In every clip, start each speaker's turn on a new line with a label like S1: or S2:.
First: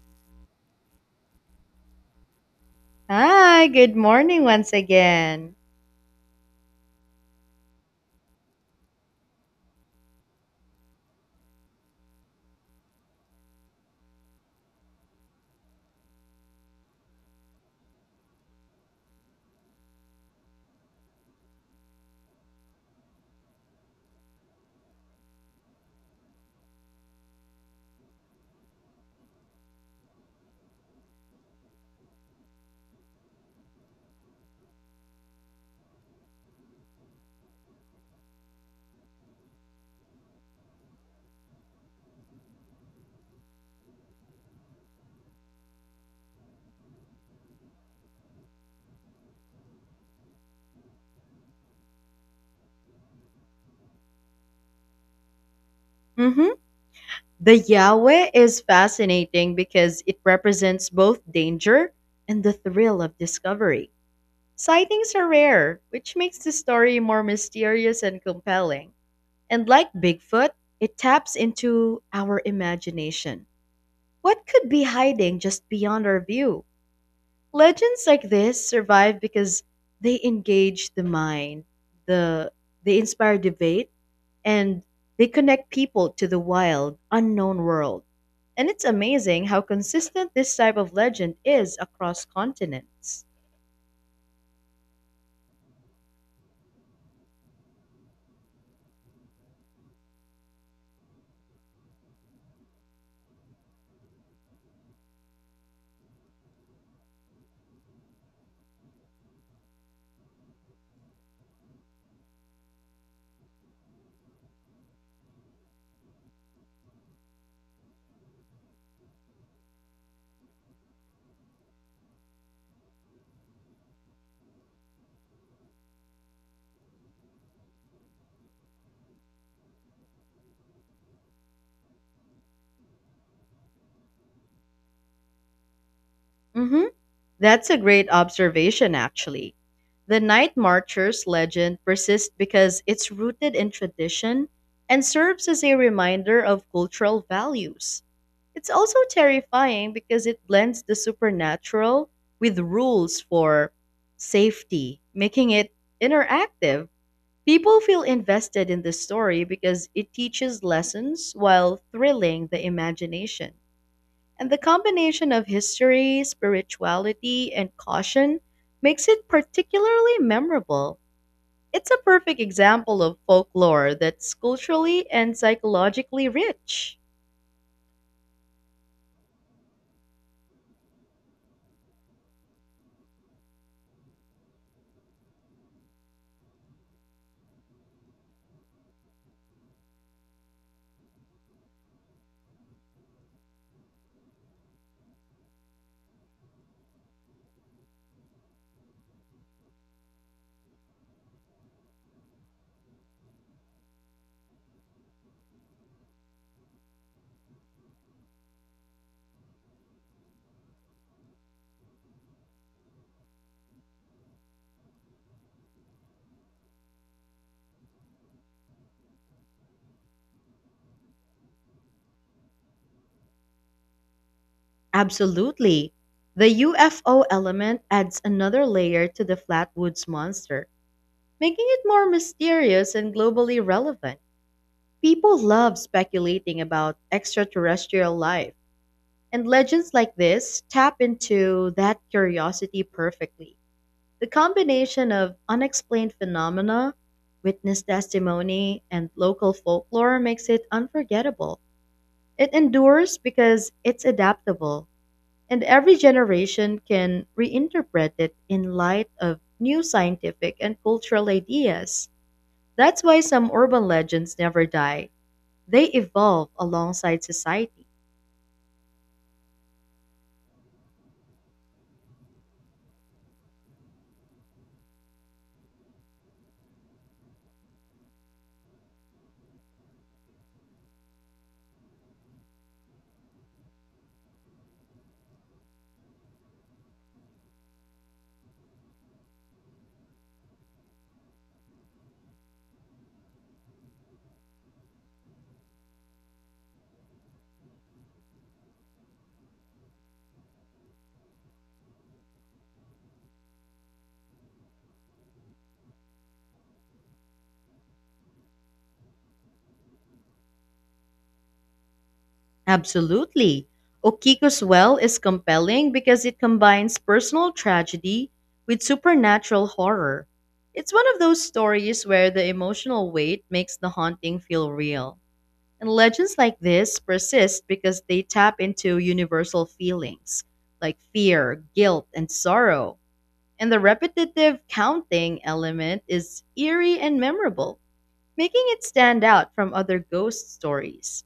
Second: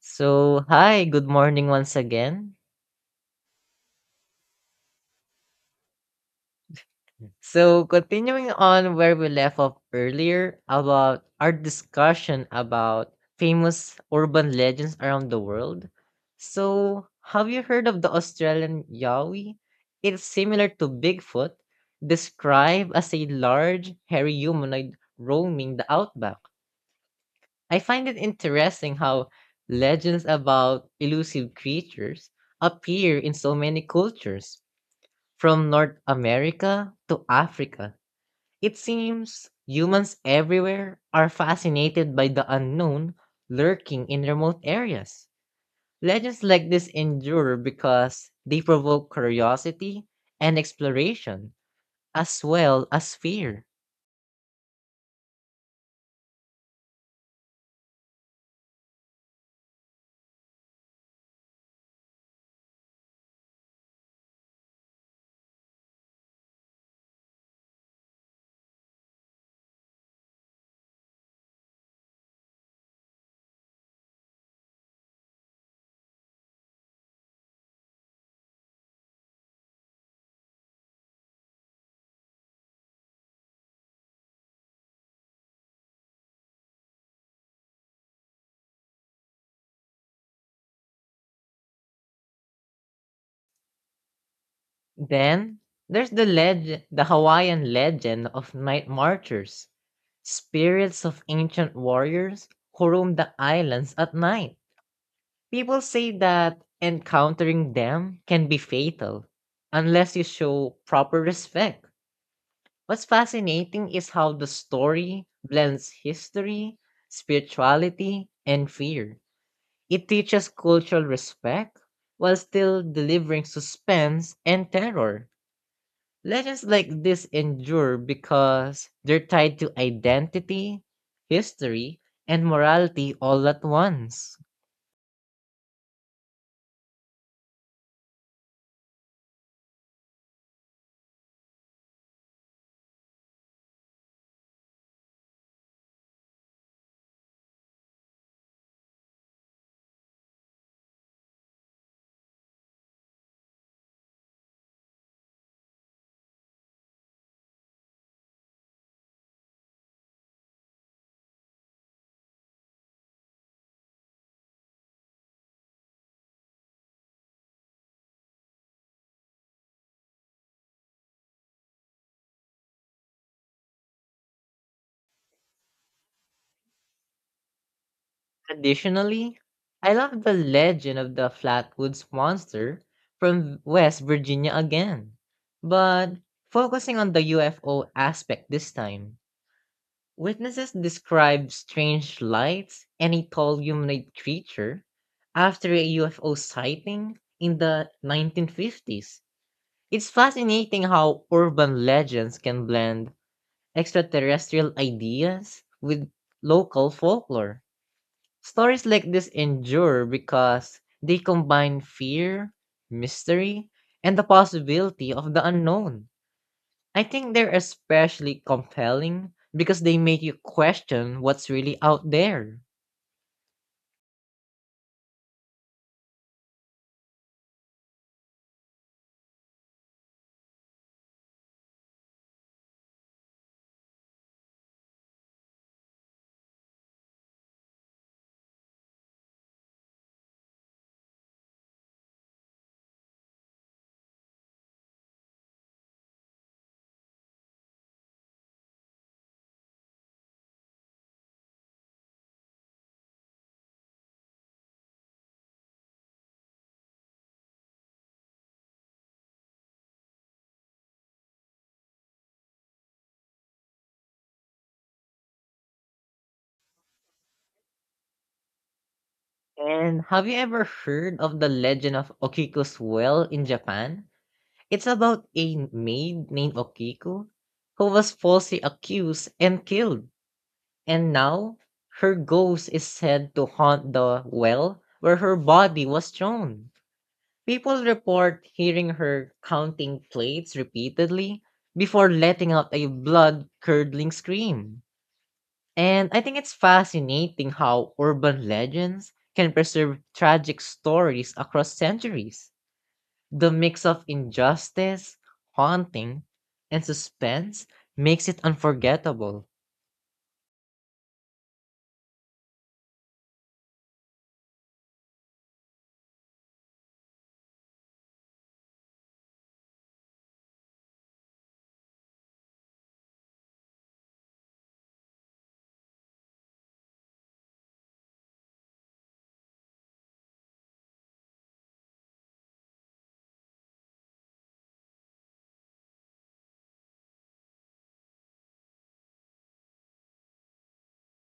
S1: So, hi, good morning once again.
S2: Hi, good morning once again.
S1: Continuing on where we left off earlier about our discussion about famous urban legends around the world. So, have you heard of the Australian Yowie? It's similar to Bigfoot, described as a large, hairy humanoid roaming the outback. I find it interesting how legends about elusive creatures appear in so many cultures. From North America to Africa, it seems humans everywhere are fascinated by the unknown lurking in remote areas. Legends like this endure because they provoke curiosity and exploration, as well as fear.
S2: Hmm. The Yahweh is fascinating because it represents both danger and the thrill of discovery. Sightings are rare, which makes the story more mysterious and compelling. And like Bigfoot, it taps into our imagination. What could be hiding just beyond our view? Legends like this survive because they engage the mind, the they inspire debate and they connect people to the wild, unknown world. And it's amazing how consistent this type of legend is across continents.
S1: Then, there's the Hawaiian legend of night marchers, spirits of ancient warriors who roam the islands at night. People say that encountering them can be fatal unless you show proper respect. What's fascinating is how the story blends history, spirituality, and fear. It teaches cultural respect while still delivering suspense and terror. Legends like this endure because they're tied to identity, history, and morality all at once.
S2: Hmm. That's a great observation, actually. The Night Marchers legend persists because it's rooted in tradition and serves as a reminder of cultural values. It's also terrifying because it blends the supernatural with rules for safety, making it interactive. People feel invested in this story because it teaches lessons while thrilling the imagination. And the combination of history, spirituality, and caution makes it particularly memorable. It's a perfect example of folklore that's culturally and psychologically rich.
S1: Additionally, I love the legend of the Flatwoods Monster from West Virginia again, but focusing on the UFO aspect this time. Witnesses describe strange lights and a tall humanoid creature after a UFO sighting in the 1950s. It's fascinating how urban legends can blend extraterrestrial ideas with local folklore. Stories like this endure because they combine fear, mystery, and the possibility of the unknown. I think they're especially compelling because they make you question what's really out there.
S2: Absolutely. The UFO element adds another layer to the Flatwoods monster, making it more mysterious and globally relevant. People love speculating about extraterrestrial life, and legends like this tap into that curiosity perfectly. The combination of unexplained phenomena, witness testimony, and local folklore makes it unforgettable. It endures because it's adaptable, and every generation can reinterpret it in light of new scientific and cultural ideas. That's why some urban legends never die; they evolve alongside society.
S1: And have you ever heard of the legend of Okiku's well in Japan? It's about a maid named Okiku who was falsely accused and killed. And now, her ghost is said to haunt the well where her body was thrown. People report hearing her counting plates repeatedly before letting out a blood curdling scream. And I think it's fascinating how urban legends can preserve tragic stories across centuries. The mix of injustice, haunting, and suspense makes it unforgettable.
S2: Absolutely. Okiko's Well is compelling because it combines personal tragedy with supernatural horror. It's one of those stories where the emotional weight makes the haunting feel real. And legends like this persist because they tap into universal feelings like fear, guilt, and sorrow. And the repetitive counting element is eerie and memorable, making it stand out from other ghost stories.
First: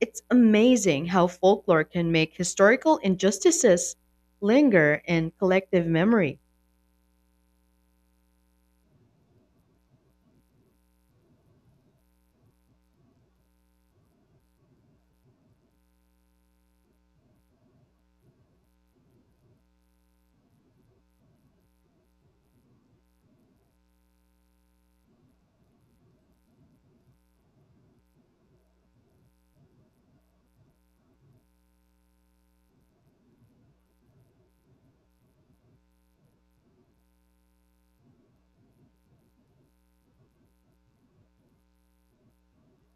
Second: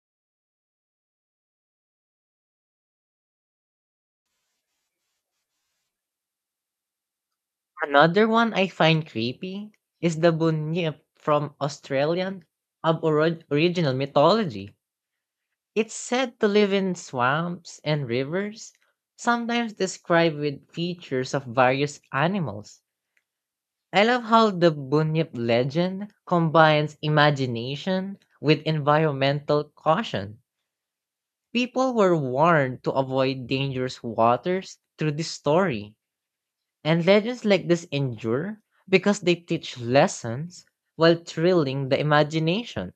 S2: It's amazing how folklore can make historical injustices linger in collective memory.
S1: Another one I find creepy is the Bunyip from Australian original mythology. It's said to live in swamps and rivers, sometimes described with features of various animals. I love how the Bunyip legend combines imagination with environmental caution. People were warned to avoid dangerous waters through this story. And legends like this endure because they teach lessons while thrilling the imagination.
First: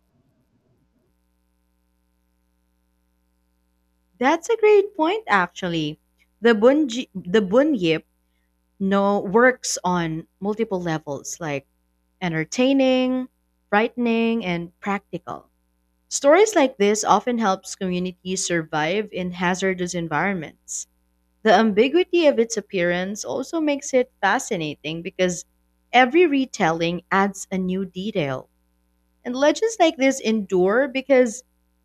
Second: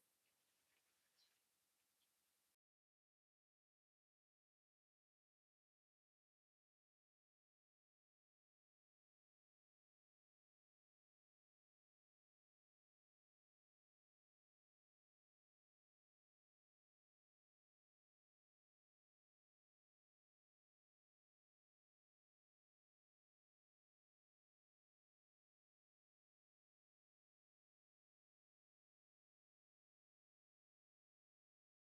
S2: That's a great point, actually. The Bunyip no works on multiple levels, like entertaining, frightening, and practical. Stories like this often helps communities survive in hazardous environments. The ambiguity of its appearance also makes it fascinating because every retelling adds a new detail. And legends like this endure because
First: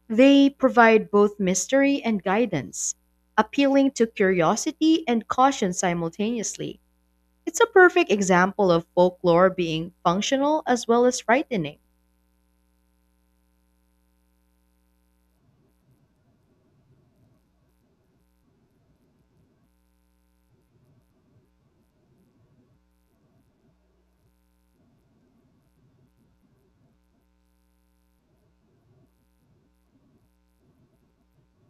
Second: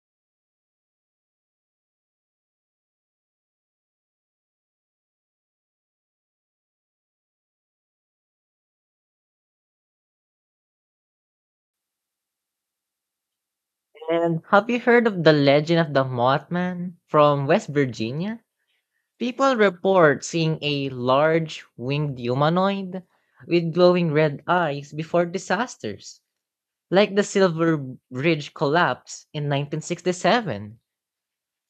S2: they provide both mystery and guidance, appealing to curiosity and caution simultaneously. It's a perfect example of folklore being functional as well as frightening.
S1: And have you heard of the legend of the Mothman from West Virginia? People report seeing a large winged humanoid with glowing red eyes before disasters, like the Silver Bridge collapse in 1967.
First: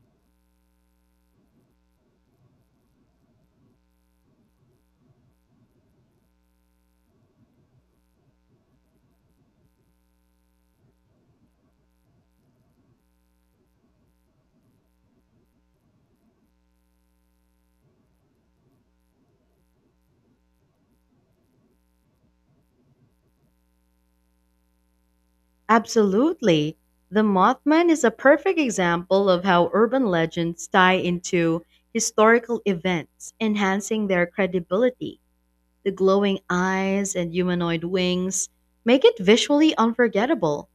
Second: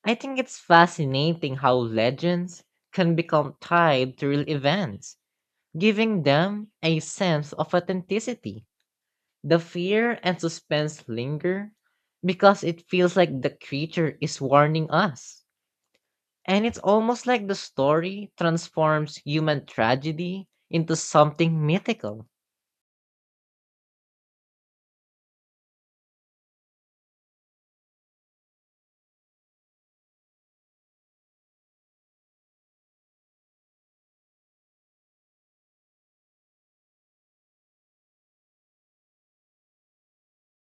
S1: I think it's fascinating how legends can become tied to real events, giving them a sense of authenticity. The fear and suspense linger because it feels like the creature is warning us. And it's almost like the story transforms human tragedy into something mythical.
S2: Absolutely. The Mothman is a perfect example of how urban legends tie into historical events, enhancing their credibility. The glowing eyes and humanoid wings make it visually unforgettable.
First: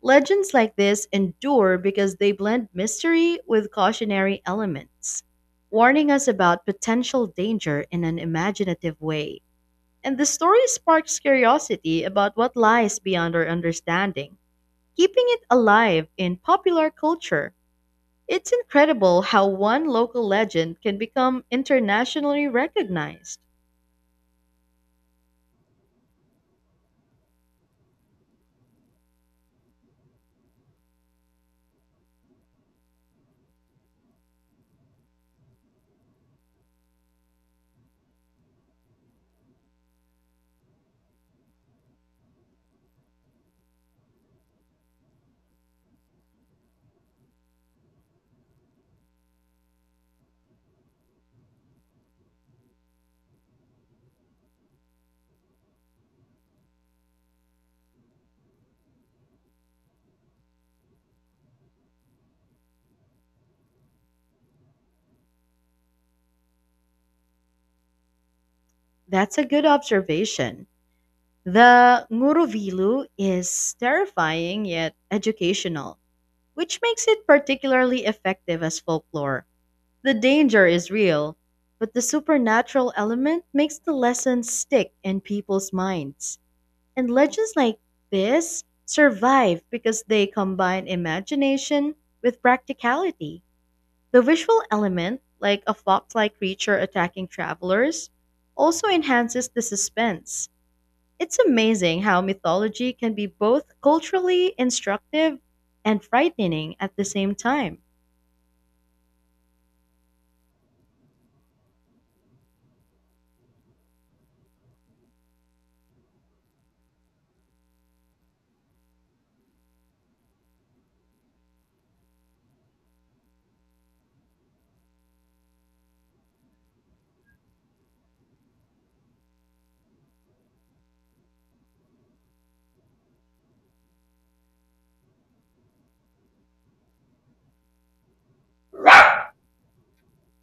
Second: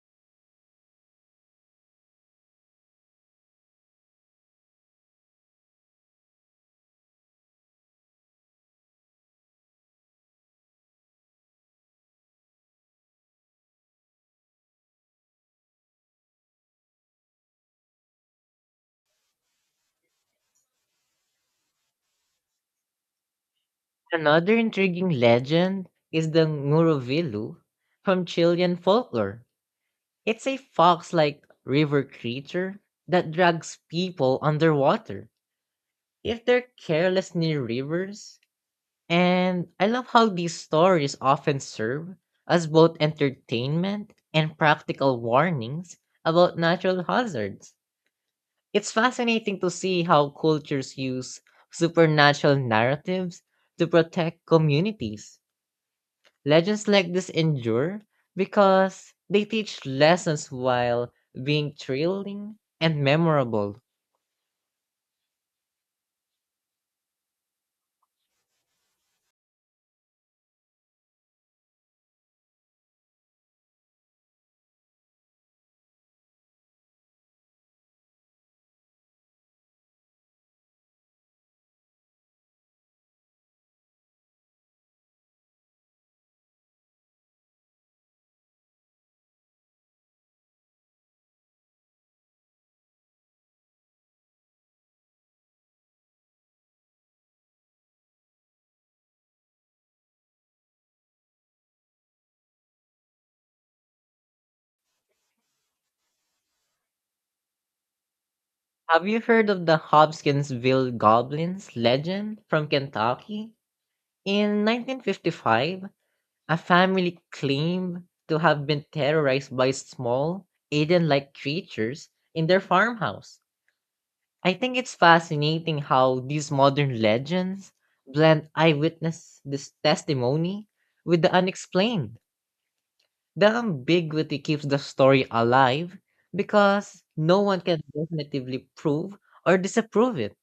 S2: Legends like this endure because they blend mystery with cautionary elements, warning us about potential danger in an imaginative way. And the story sparks curiosity about what lies beyond our understanding, keeping it alive in popular culture. It's incredible how one local legend can become internationally recognized.
S1: Another intriguing legend is the Nguruvilu from Chilean folklore. It's a fox like river creature that drags people underwater if they're careless near rivers. And I love how these stories often serve as both entertainment and practical warnings about natural hazards. It's fascinating to see how cultures use supernatural narratives to protect communities. Legends like this endure because they teach lessons while being thrilling and memorable.
S2: That's a good observation. The Nguruvilu is terrifying yet educational, which makes it particularly effective as folklore. The danger is real, but the supernatural element makes the lesson stick in people's minds. And legends like this survive because they combine imagination with practicality. The visual element, like a fox like creature attacking travelers, also enhances the suspense. It's amazing how mythology can be both culturally instructive and frightening at the same time.
S1: Have you heard of the Hopkinsville Goblins legend from Kentucky? In 1955, a family claimed to have been terrorized by small, alien like creatures in their farmhouse. I think it's fascinating how these modern legends blend eyewitness this testimony with the unexplained. The ambiguity keeps the story alive because no one can definitively prove or disapprove it.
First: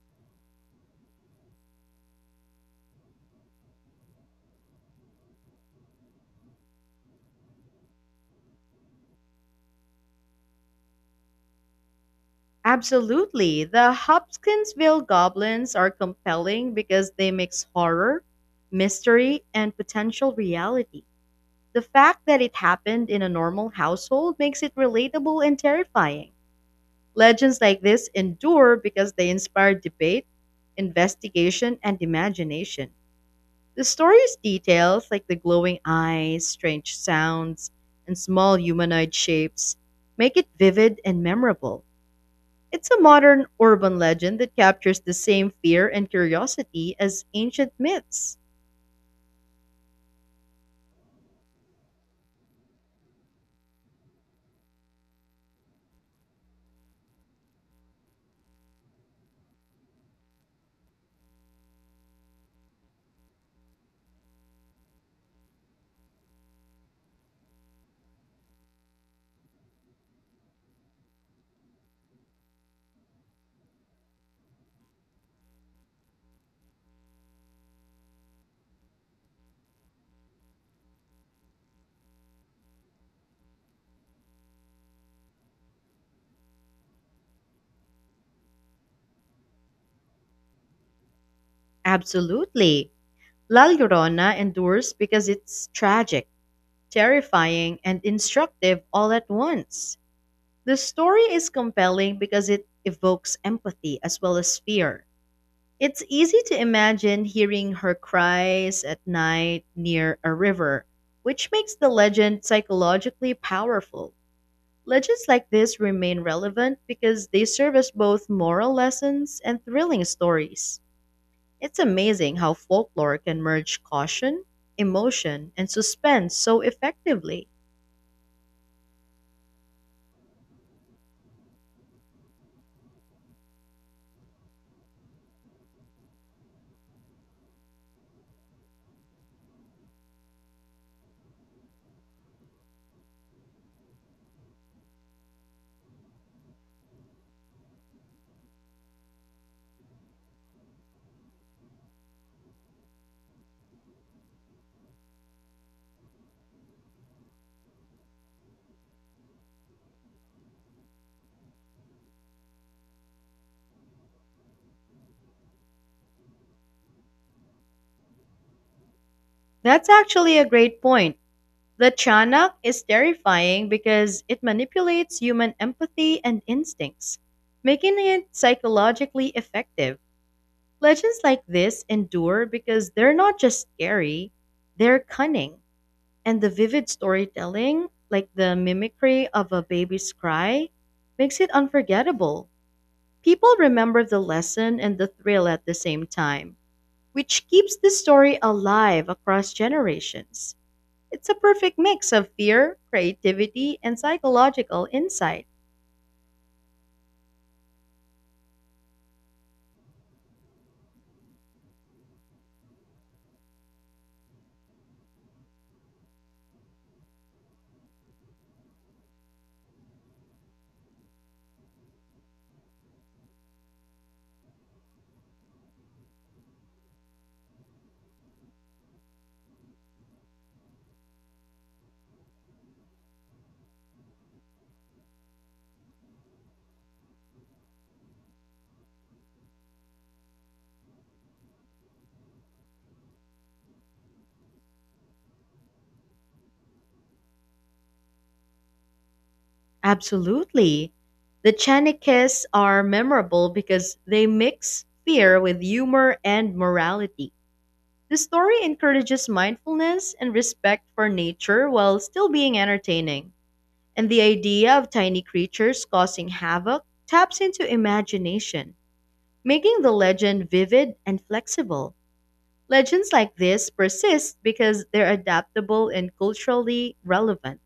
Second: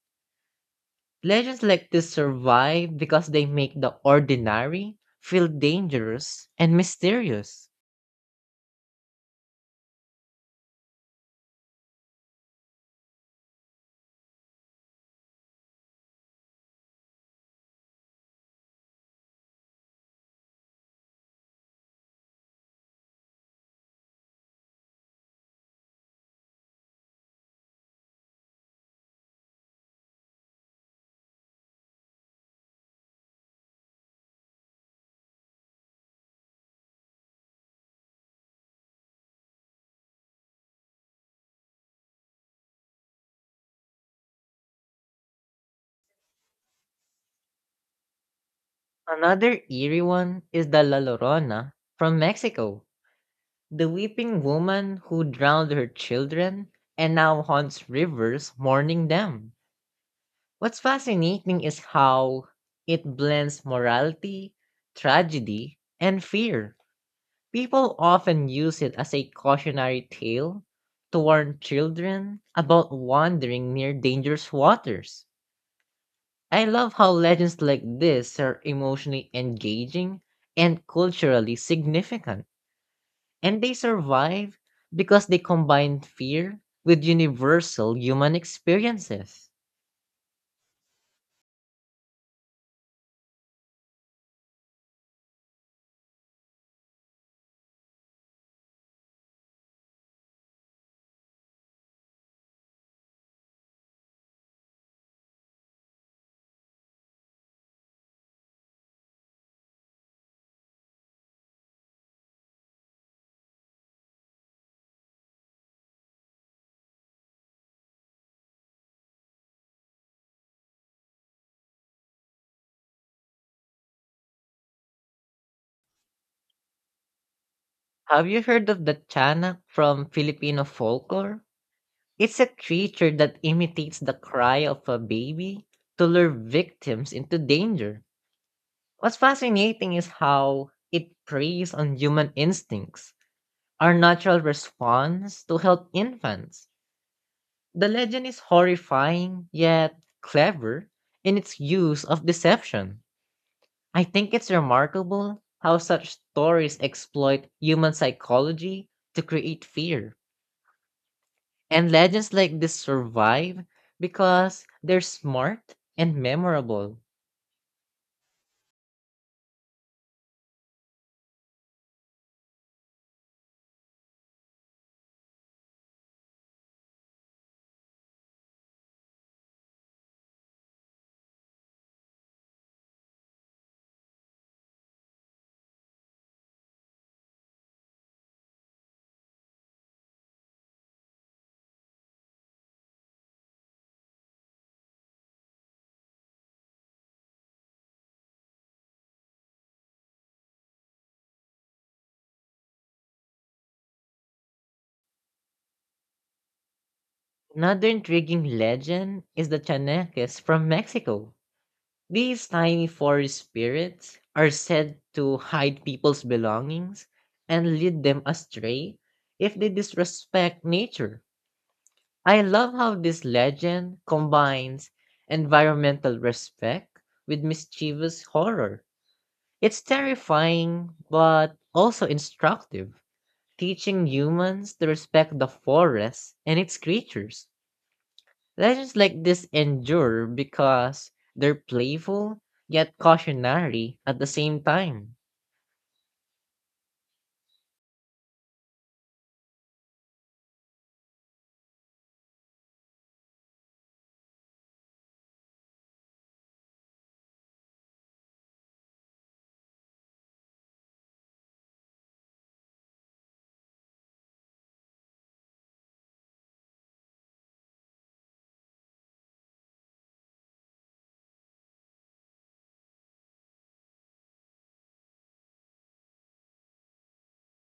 S1: Legends like this survive because they make the ordinary feel dangerous and mysterious.
S2: Absolutely, the Hopkinsville goblins are compelling because they mix horror, mystery, and potential reality. The fact that it happened in a normal household makes it relatable and terrifying. Legends like this endure because they inspire debate, investigation, and imagination. The story's details, like the glowing eyes, strange sounds, and small humanoid shapes, make it vivid and memorable. It's a modern urban legend that captures the same fear and curiosity as ancient myths.
S1: Another eerie one is the La Llorona from Mexico, the weeping woman who drowned her children and now haunts rivers mourning them. What's fascinating is how it blends morality, tragedy, and fear. People often use it as a cautionary tale to warn children about wandering near dangerous waters. I love how legends like this are emotionally engaging and culturally significant, and they survive because they combine fear with universal human experiences.
S2: Absolutely. La Llorona endures because it's tragic, terrifying, and instructive all at once. The story is compelling because it evokes empathy as well as fear. It's easy to imagine hearing her cries at night near a river, which makes the legend psychologically powerful. Legends like this remain relevant because they serve as both moral lessons and thrilling stories. It's amazing how folklore can merge caution, emotion, and suspense so effectively.
S1: Have you heard of the Chanak from Filipino folklore? It's a creature that imitates the cry of a baby to lure victims into danger. What's fascinating is how it preys on human instincts, our natural response to help infants. The legend is horrifying yet clever in its use of deception. I think it's remarkable how such stories exploit human psychology to create fear. And legends like this survive because they're smart and memorable.
S2: That's actually a great point. The Chanak is terrifying because it manipulates human empathy and instincts, making it psychologically effective. Legends like this endure because they're not just scary, they're cunning. And the vivid storytelling, like the mimicry of a baby's cry, makes it unforgettable. People remember the lesson and the thrill at the same time, which keeps the story alive across generations. It's a perfect mix of fear, creativity, and psychological insight.
S1: Another intriguing legend is the Chaneques from Mexico. These tiny forest spirits are said to hide people's belongings and lead them astray if they disrespect nature. I love how this legend combines environmental respect with mischievous horror. It's terrifying but also instructive, teaching humans to respect the forest and its creatures. Legends like this endure because they're playful yet cautionary at the same time.
S2: Absolutely. The Chanikis are memorable because they mix fear with humor and morality. The story encourages mindfulness and respect for nature while still being entertaining. And the idea of tiny creatures causing havoc taps into imagination, making the legend vivid and flexible. Legends like this persist because they're adaptable and culturally relevant.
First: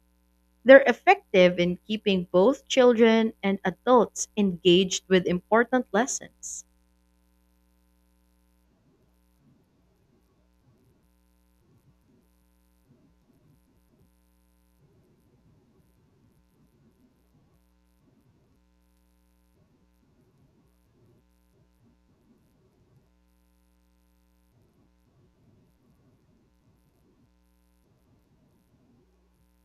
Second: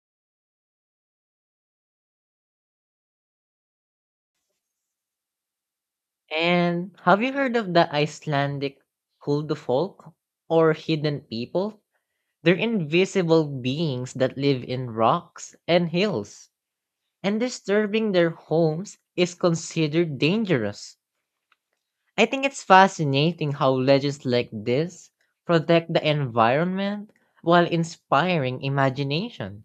S2: They're effective in keeping both children and adults engaged with important lessons.
S1: And have you heard of the Icelandic Huldufolk or hidden people? They're invisible beings that live in rocks and hills, and disturbing their homes is considered dangerous. I think it's fascinating how legends like this protect the environment while inspiring imagination.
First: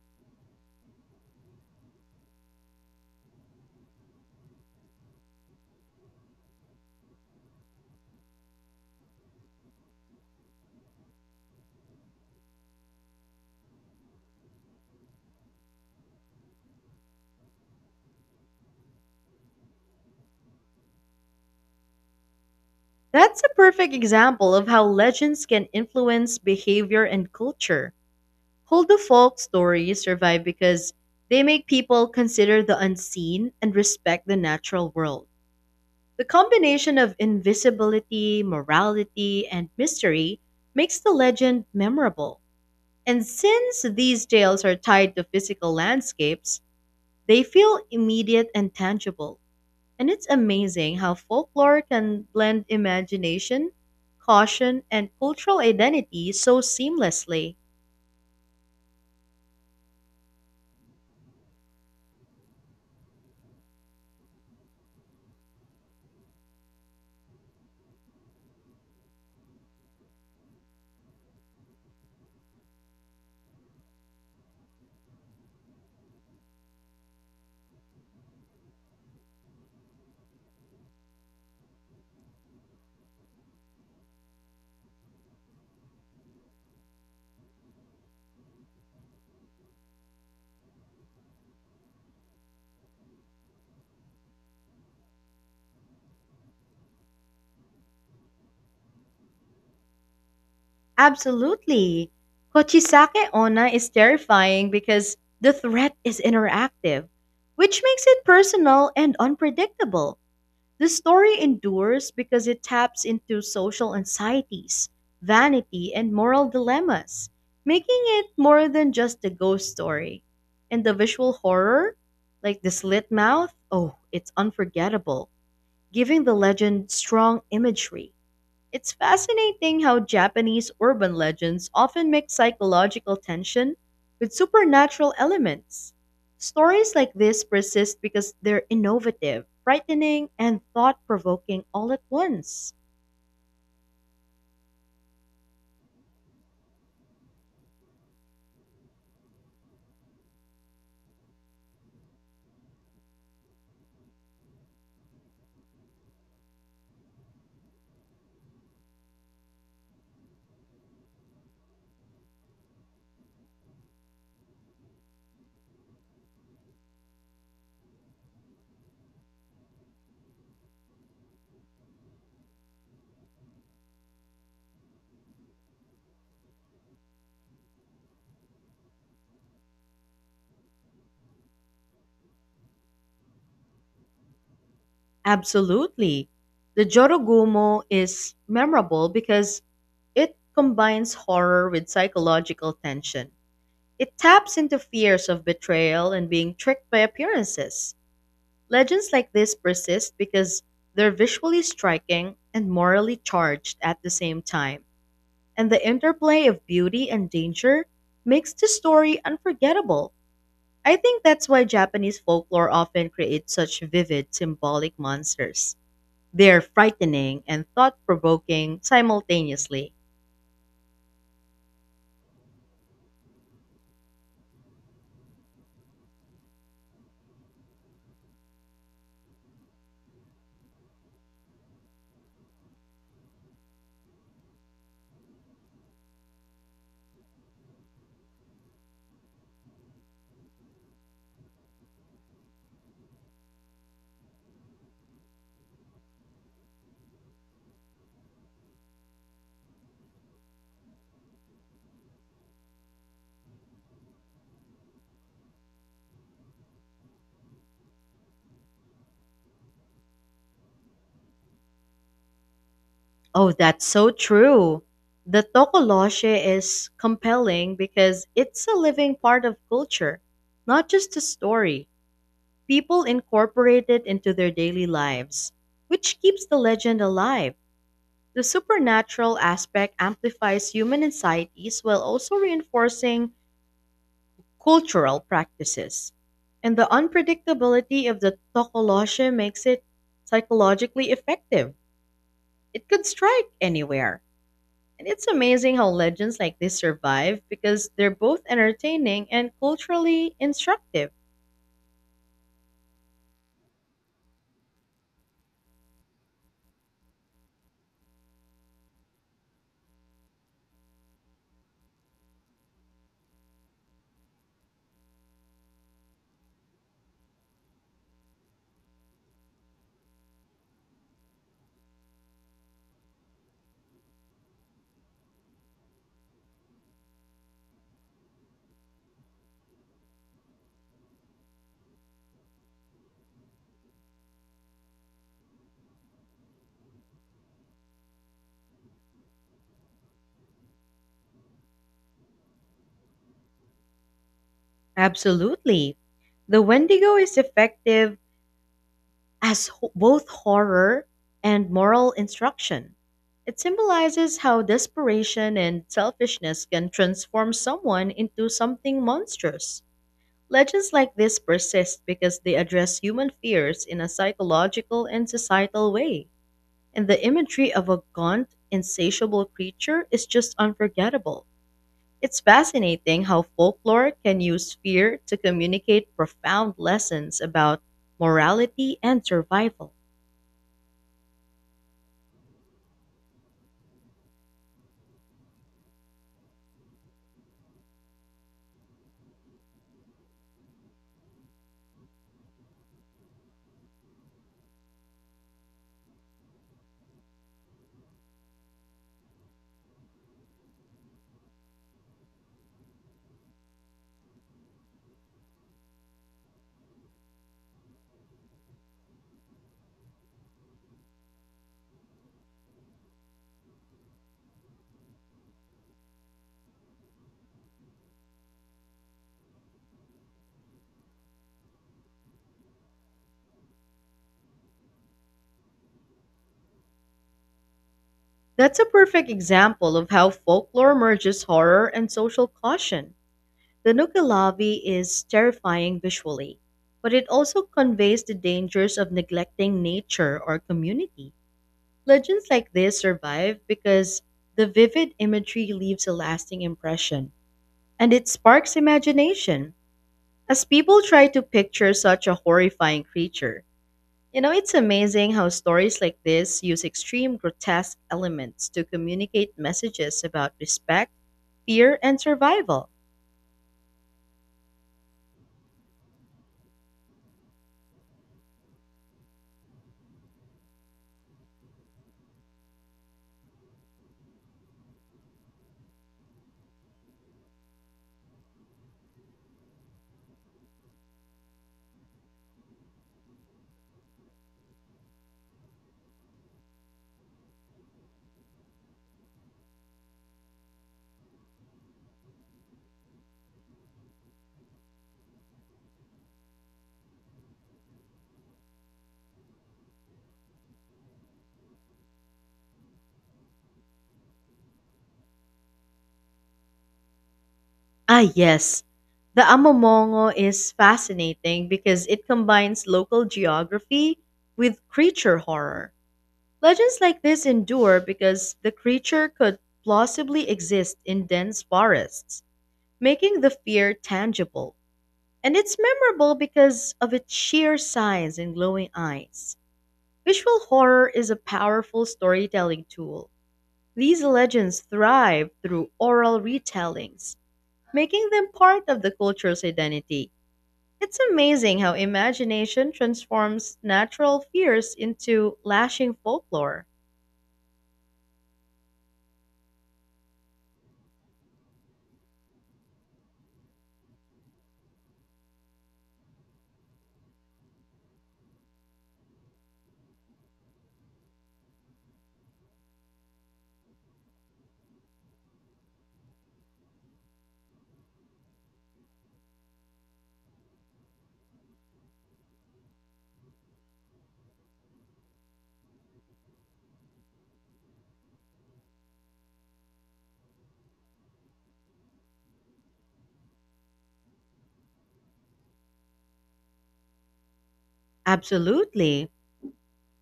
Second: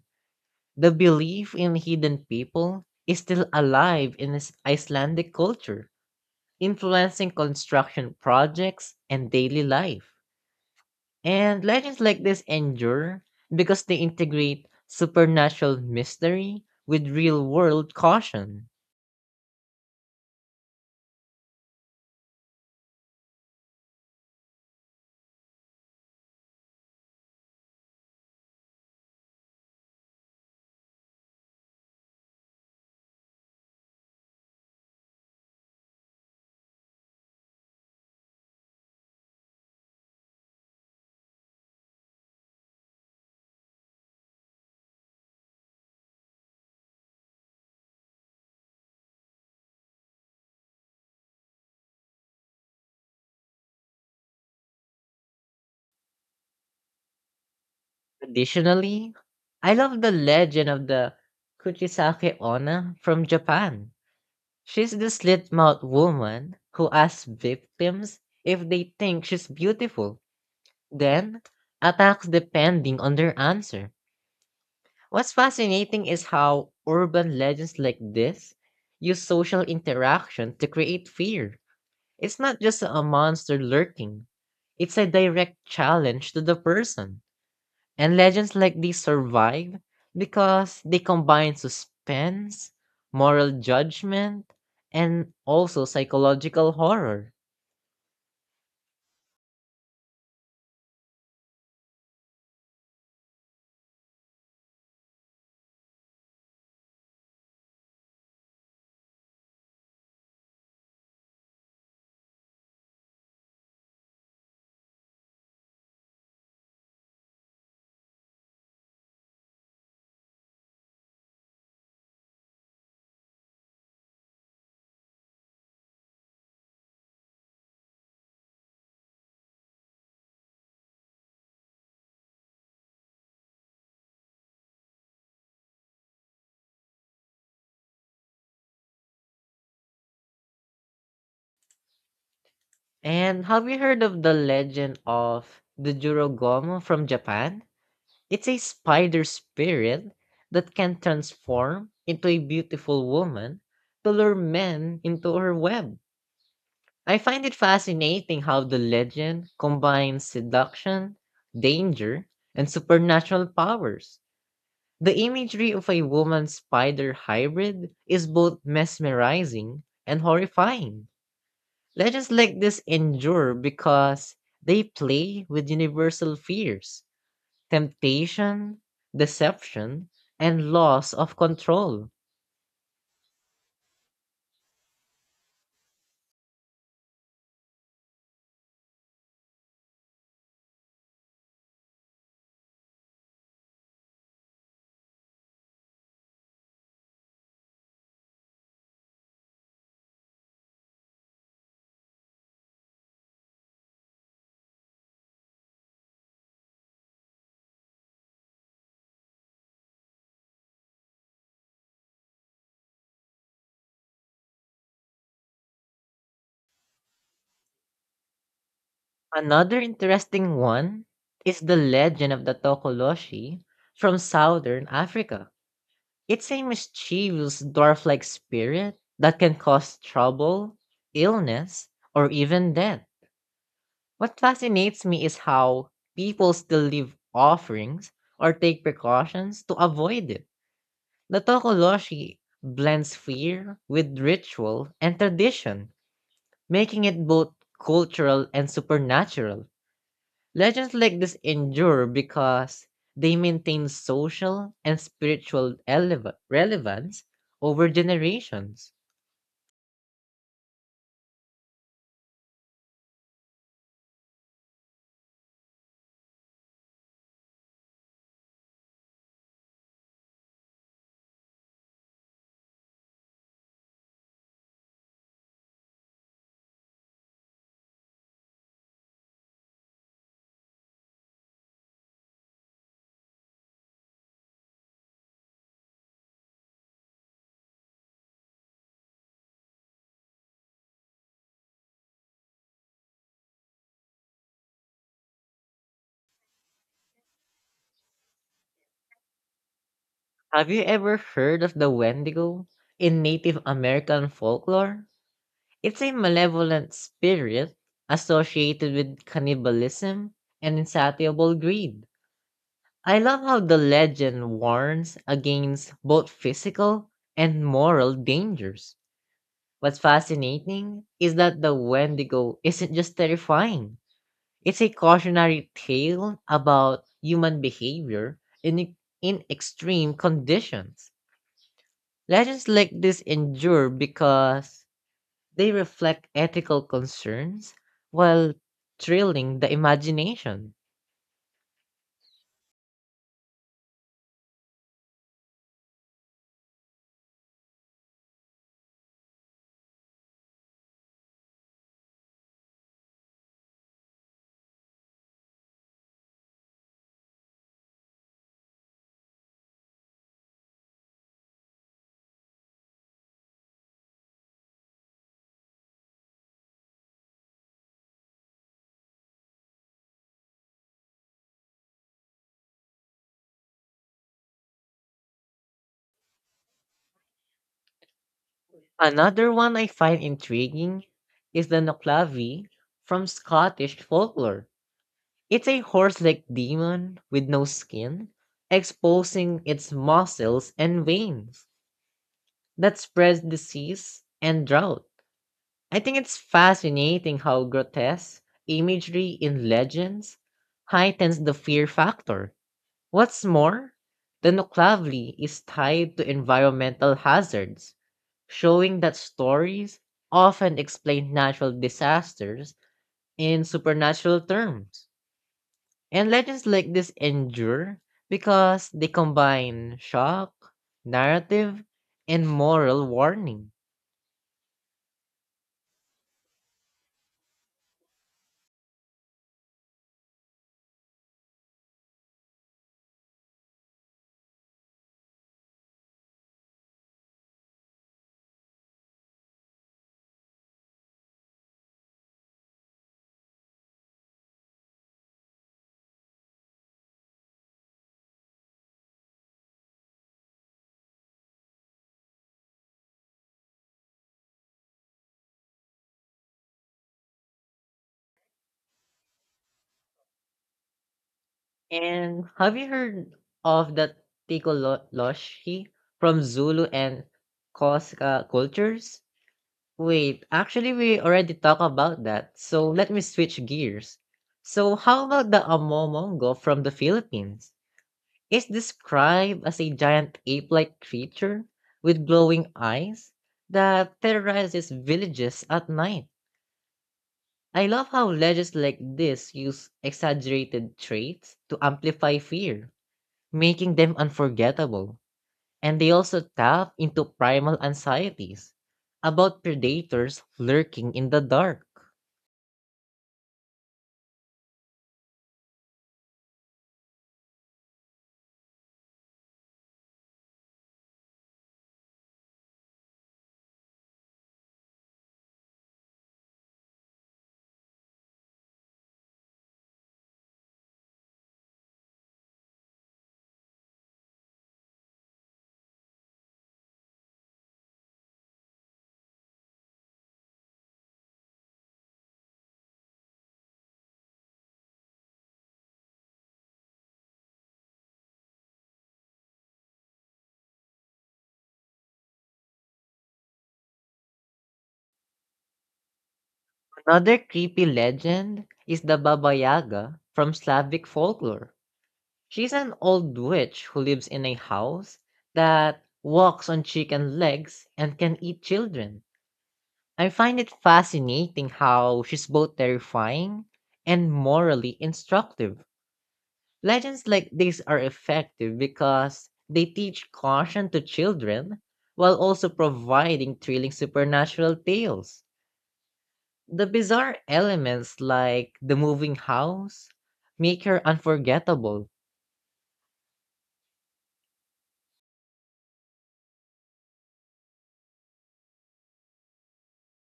S1: The belief in hidden people is still alive in this Icelandic culture, influencing construction projects and daily life. And legends like this endure because they integrate supernatural mystery with real world caution.
S2: That's a perfect example of how legends can influence behavior and culture. Holdo folk stories survive because they make people consider the unseen and respect the natural world. The combination of invisibility, morality, and mystery makes the legend memorable. And since these tales are tied to physical landscapes, they feel immediate and tangible. And it's amazing how folklore can blend imagination, caution, and cultural identity so seamlessly.
S1: Additionally, I love the legend of the Kuchisake Onna from Japan. She's the slit-mouthed woman who asks victims if they think she's beautiful, then attacks depending on their answer. What's fascinating is how urban legends like this use social interaction to create fear. It's not just a monster lurking, it's a direct challenge to the person. And legends like these survive because they combine suspense, moral judgment, and also psychological horror.
S2: Absolutely. Kochisake Onna is terrifying because the threat is interactive, which makes it personal and unpredictable. The story endures because it taps into social anxieties, vanity, and moral dilemmas, making it more than just a ghost story. And the visual horror, like the slit mouth, oh, it's unforgettable, giving the legend strong imagery. It's fascinating how Japanese urban legends often mix psychological tension with supernatural elements. Stories like this persist because they're innovative, frightening, and thought provoking all at once.
S1: And have you heard of the legend of the Jurogomo from Japan? It's a spider spirit that can transform into a beautiful woman to lure men into her web. I find it fascinating how the legend combines seduction, danger, and supernatural powers. The imagery of a woman spider hybrid is both mesmerizing and horrifying. Legends like this endure because they play with universal fears, temptation, deception, and loss of control.
S2: Absolutely. The Jorogumo is memorable because it combines horror with psychological tension. It taps into fears of betrayal and being tricked by appearances. Legends like this persist because they're visually striking and morally charged at the same time, and the interplay of beauty and danger makes the story unforgettable. I think that's why Japanese folklore often creates such vivid symbolic monsters. They're frightening and thought provoking
S1: Another
S2: simultaneously.
S1: interesting one is the legend of the Tokoloshi from southern Africa. It's a mischievous dwarf like spirit that can cause trouble, illness, or even death. What fascinates me is how people still leave offerings or take precautions to avoid it. The Tokoloshi blends fear with ritual and tradition, making it both cultural and supernatural. Legends like this endure because they maintain social and spiritual relevance over generations.
S2: Oh, that's so true. The Tokoloshe is compelling because it's a living part of culture, not just a story. People incorporate it into their daily lives, which keeps the legend alive. The supernatural aspect amplifies human anxieties while also reinforcing cultural practices. And the unpredictability of the Tokoloshe makes it psychologically effective. It could strike anywhere. And it's amazing how legends like this survive because they're both entertaining and culturally
S1: Have you
S2: instructive.
S1: ever heard of the Wendigo in Native American folklore? It's a malevolent spirit associated with cannibalism and insatiable greed. I love how the legend warns against both physical and moral dangers. What's fascinating is that the Wendigo isn't just terrifying, it's a cautionary tale about human behavior in extreme conditions. Legends like this endure because they reflect ethical concerns while thrilling the imagination.
S2: Absolutely. The Wendigo is effective as both horror and moral instruction. It symbolizes how desperation and selfishness can transform someone into something monstrous. Legends like this persist because they address human fears in a psychological and societal way, and the imagery of a gaunt, insatiable creature is just unforgettable. It's fascinating how folklore can use fear to communicate profound lessons about morality and
S1: Another one I
S2: survival.
S1: find intriguing is the Noclavi from Scottish folklore. It's a horse like demon with no skin, exposing its muscles and veins that spreads disease and drought. I think it's fascinating how grotesque imagery in legends heightens the fear factor. What's more, the Nuclavli is tied to environmental hazards, showing that stories often explain natural disasters in supernatural terms. And legends like this endure because they combine shock, narrative, and moral warning.
S2: That's a perfect example of how folklore merges horror and social caution. The Nukalabi is terrifying visually, but it also conveys the dangers of neglecting nature or community. Legends like this survive because the vivid imagery leaves a lasting impression, and it sparks imagination as people try to picture such a horrifying creature. You know, it's amazing how stories like this use extreme grotesque elements to communicate messages about respect, fear, and
S1: And have you
S2: survival.
S1: heard of the Tikoloshi from Zulu and Koska cultures? Wait, actually, we already talked about that, so let me switch gears. So, how about the Amomongo from the Philippines? It's described as a giant ape like creature with glowing eyes that terrorizes villages at night. I love how legends like this use exaggerated traits to amplify fear, making them unforgettable. And they also tap into primal anxieties about predators lurking in the dark.
S2: Ah, yes. The Amomongo is fascinating because it combines local geography with creature horror. Legends like this endure because the creature could plausibly exist in dense forests, making the fear tangible. And it's memorable because of its sheer size and glowing eyes. Visual horror is a powerful storytelling tool. These legends thrive through oral retellings, making them part of the culture's identity. It's amazing how imagination transforms natural fears into lashing folklore.
S1: Another creepy legend is the Baba Yaga from Slavic folklore. She's an old witch who lives in a house that walks on chicken legs and can eat children. I find it fascinating how she's both terrifying and morally instructive. Legends like these are effective because they teach caution to children while also providing thrilling supernatural tales. The bizarre elements like the moving house make her unforgettable.
S2: Absolutely.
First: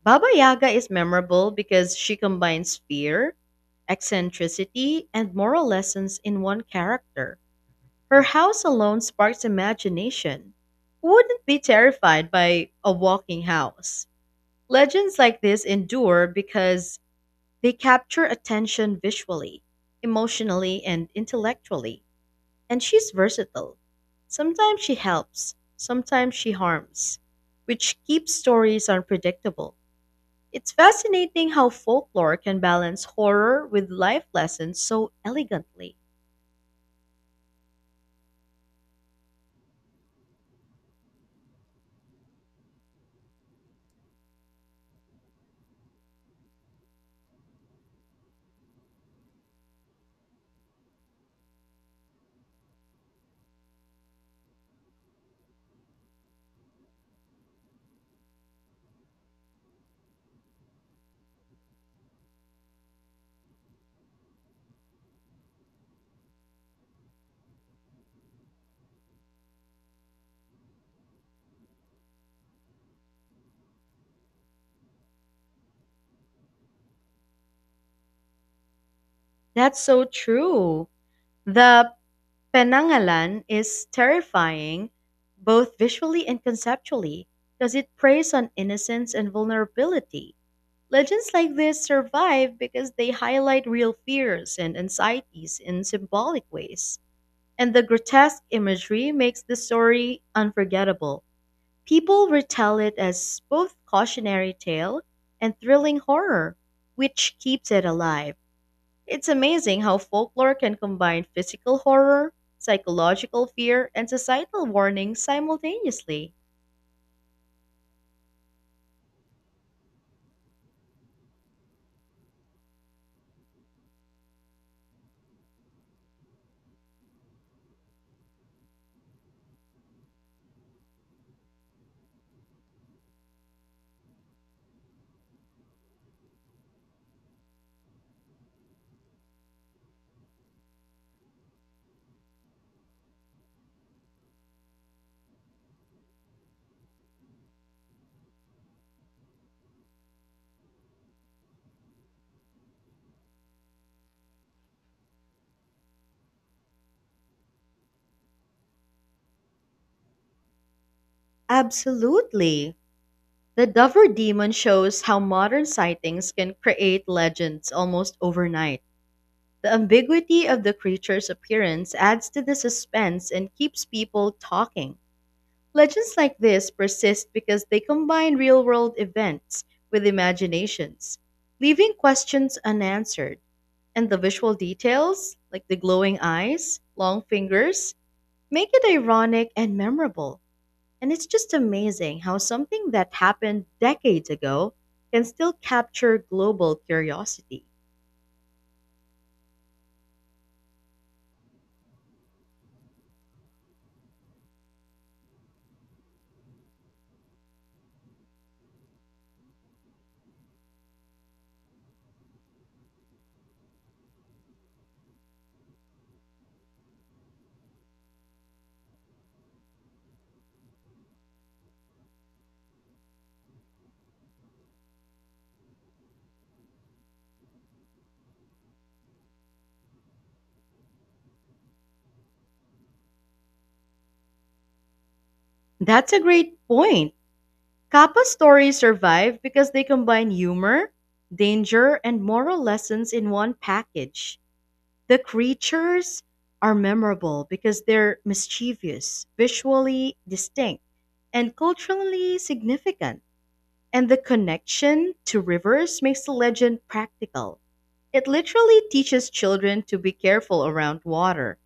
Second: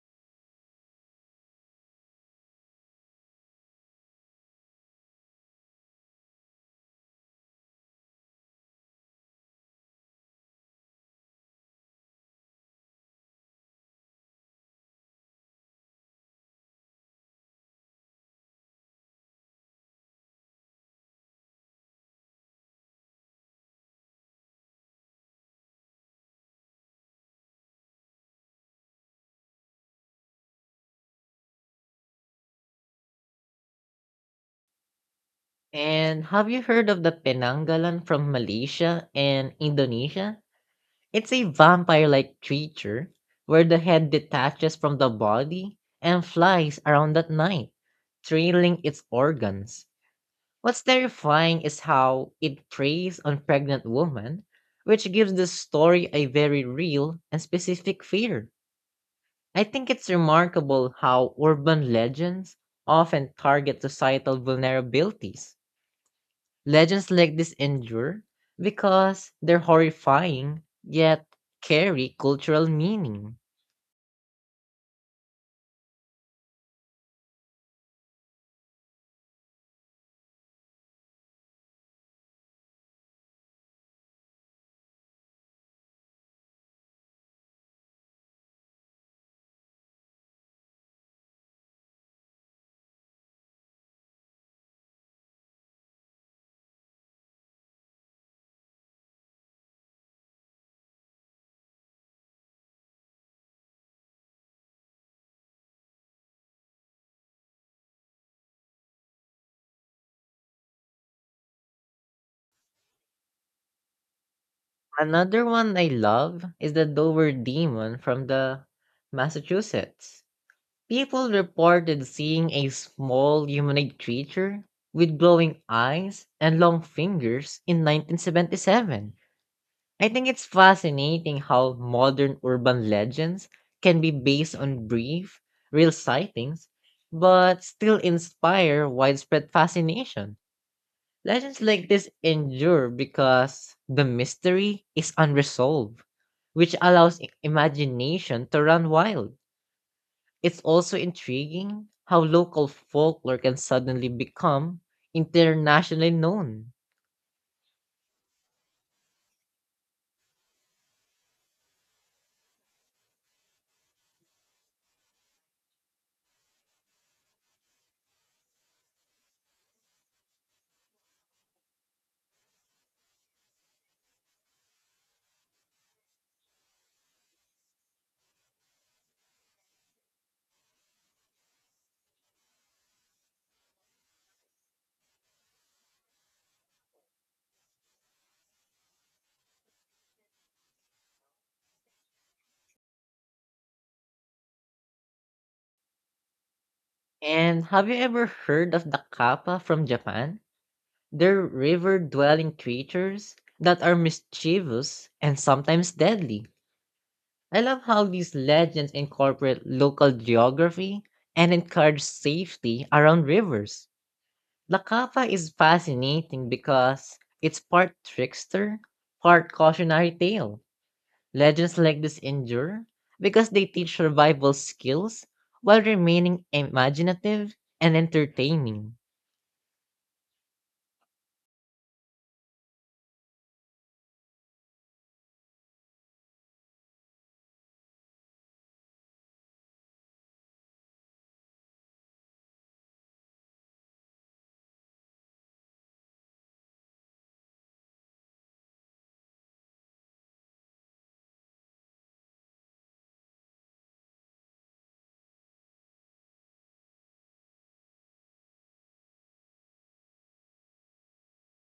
S2: Baba Yaga is memorable because she combines fear, eccentricity, and moral lessons in one character. Her house alone sparks imagination. Who wouldn't be terrified by a walking house? Legends like this endure because they capture attention visually, emotionally, and intellectually. And she's versatile. Sometimes she helps, sometimes she harms, which keeps stories unpredictable. It's fascinating how folklore can balance horror with life lessons so elegantly.
S1: And have you heard of the Penanggalan from Malaysia and Indonesia? It's a vampire-like creature where the head detaches from the body and flies around at night, trailing its organs. What's terrifying is how it preys on pregnant women, which gives the story a very real and specific fear. I think it's remarkable how urban legends often target societal vulnerabilities. Legends like this endure because they're horrifying yet carry cultural meaning.
S2: That's so true. The Penangalan is terrifying, both visually and conceptually, because it preys on innocence and vulnerability. Legends like this survive because they highlight real fears and anxieties in symbolic ways. And the grotesque imagery makes the story unforgettable. People retell it as both cautionary tale and thrilling horror, which keeps it alive. It's amazing how folklore can combine physical horror, psychological fear, and societal warnings
S1: Another one I
S2: simultaneously.
S1: love is the Dover Demon from the Massachusetts. People reported seeing a small humanoid creature with glowing eyes and long fingers in 1977. I think it's fascinating how modern urban legends can be based on brief, real sightings, but still inspire widespread fascination. Legends like this endure because the mystery is unresolved, which allows imagination to run wild. It's also intriguing how local folklore can suddenly become internationally known.
S2: Absolutely. The Dover Demon shows how modern sightings can create legends almost overnight. The ambiguity of the creature's appearance adds to the suspense and keeps people talking. Legends like this persist because they combine real world events with imaginations, leaving questions unanswered. And the visual details, like the glowing eyes, long fingers, make it ironic and memorable. And it's just amazing how something that happened decades ago can still capture global curiosity.
S1: And have you ever heard of the kappa from Japan? They're river dwelling creatures that are mischievous and sometimes deadly. I love how these legends incorporate local geography and encourage safety around rivers. La Capa is fascinating because it's part trickster, part cautionary tale. Legends like this endure because they teach survival skills while remaining imaginative and entertaining.
S2: That's a great point. Kappa stories survive because they combine humor, danger, and moral lessons in one package. The creatures are memorable because they're mischievous, visually distinct, and culturally significant. And the connection to rivers makes the legend practical. It literally teaches children to be careful around water.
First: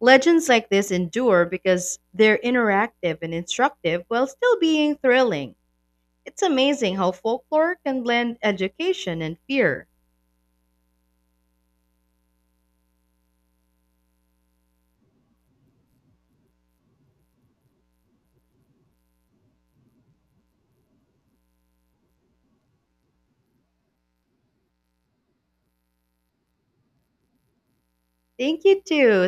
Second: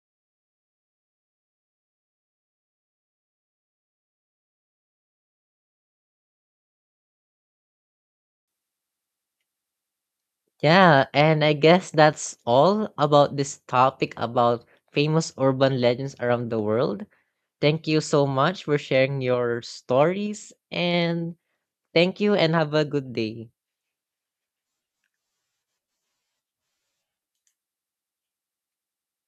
S2: Legends like this endure because they're interactive and instructive while still being thrilling. It's amazing how folklore can blend education and fear.
S1: Yeah, and I guess that's all about this topic about famous urban legends around the world. Thank you so much for sharing your stories, and thank you, and have a good day.
S2: Thank you, too.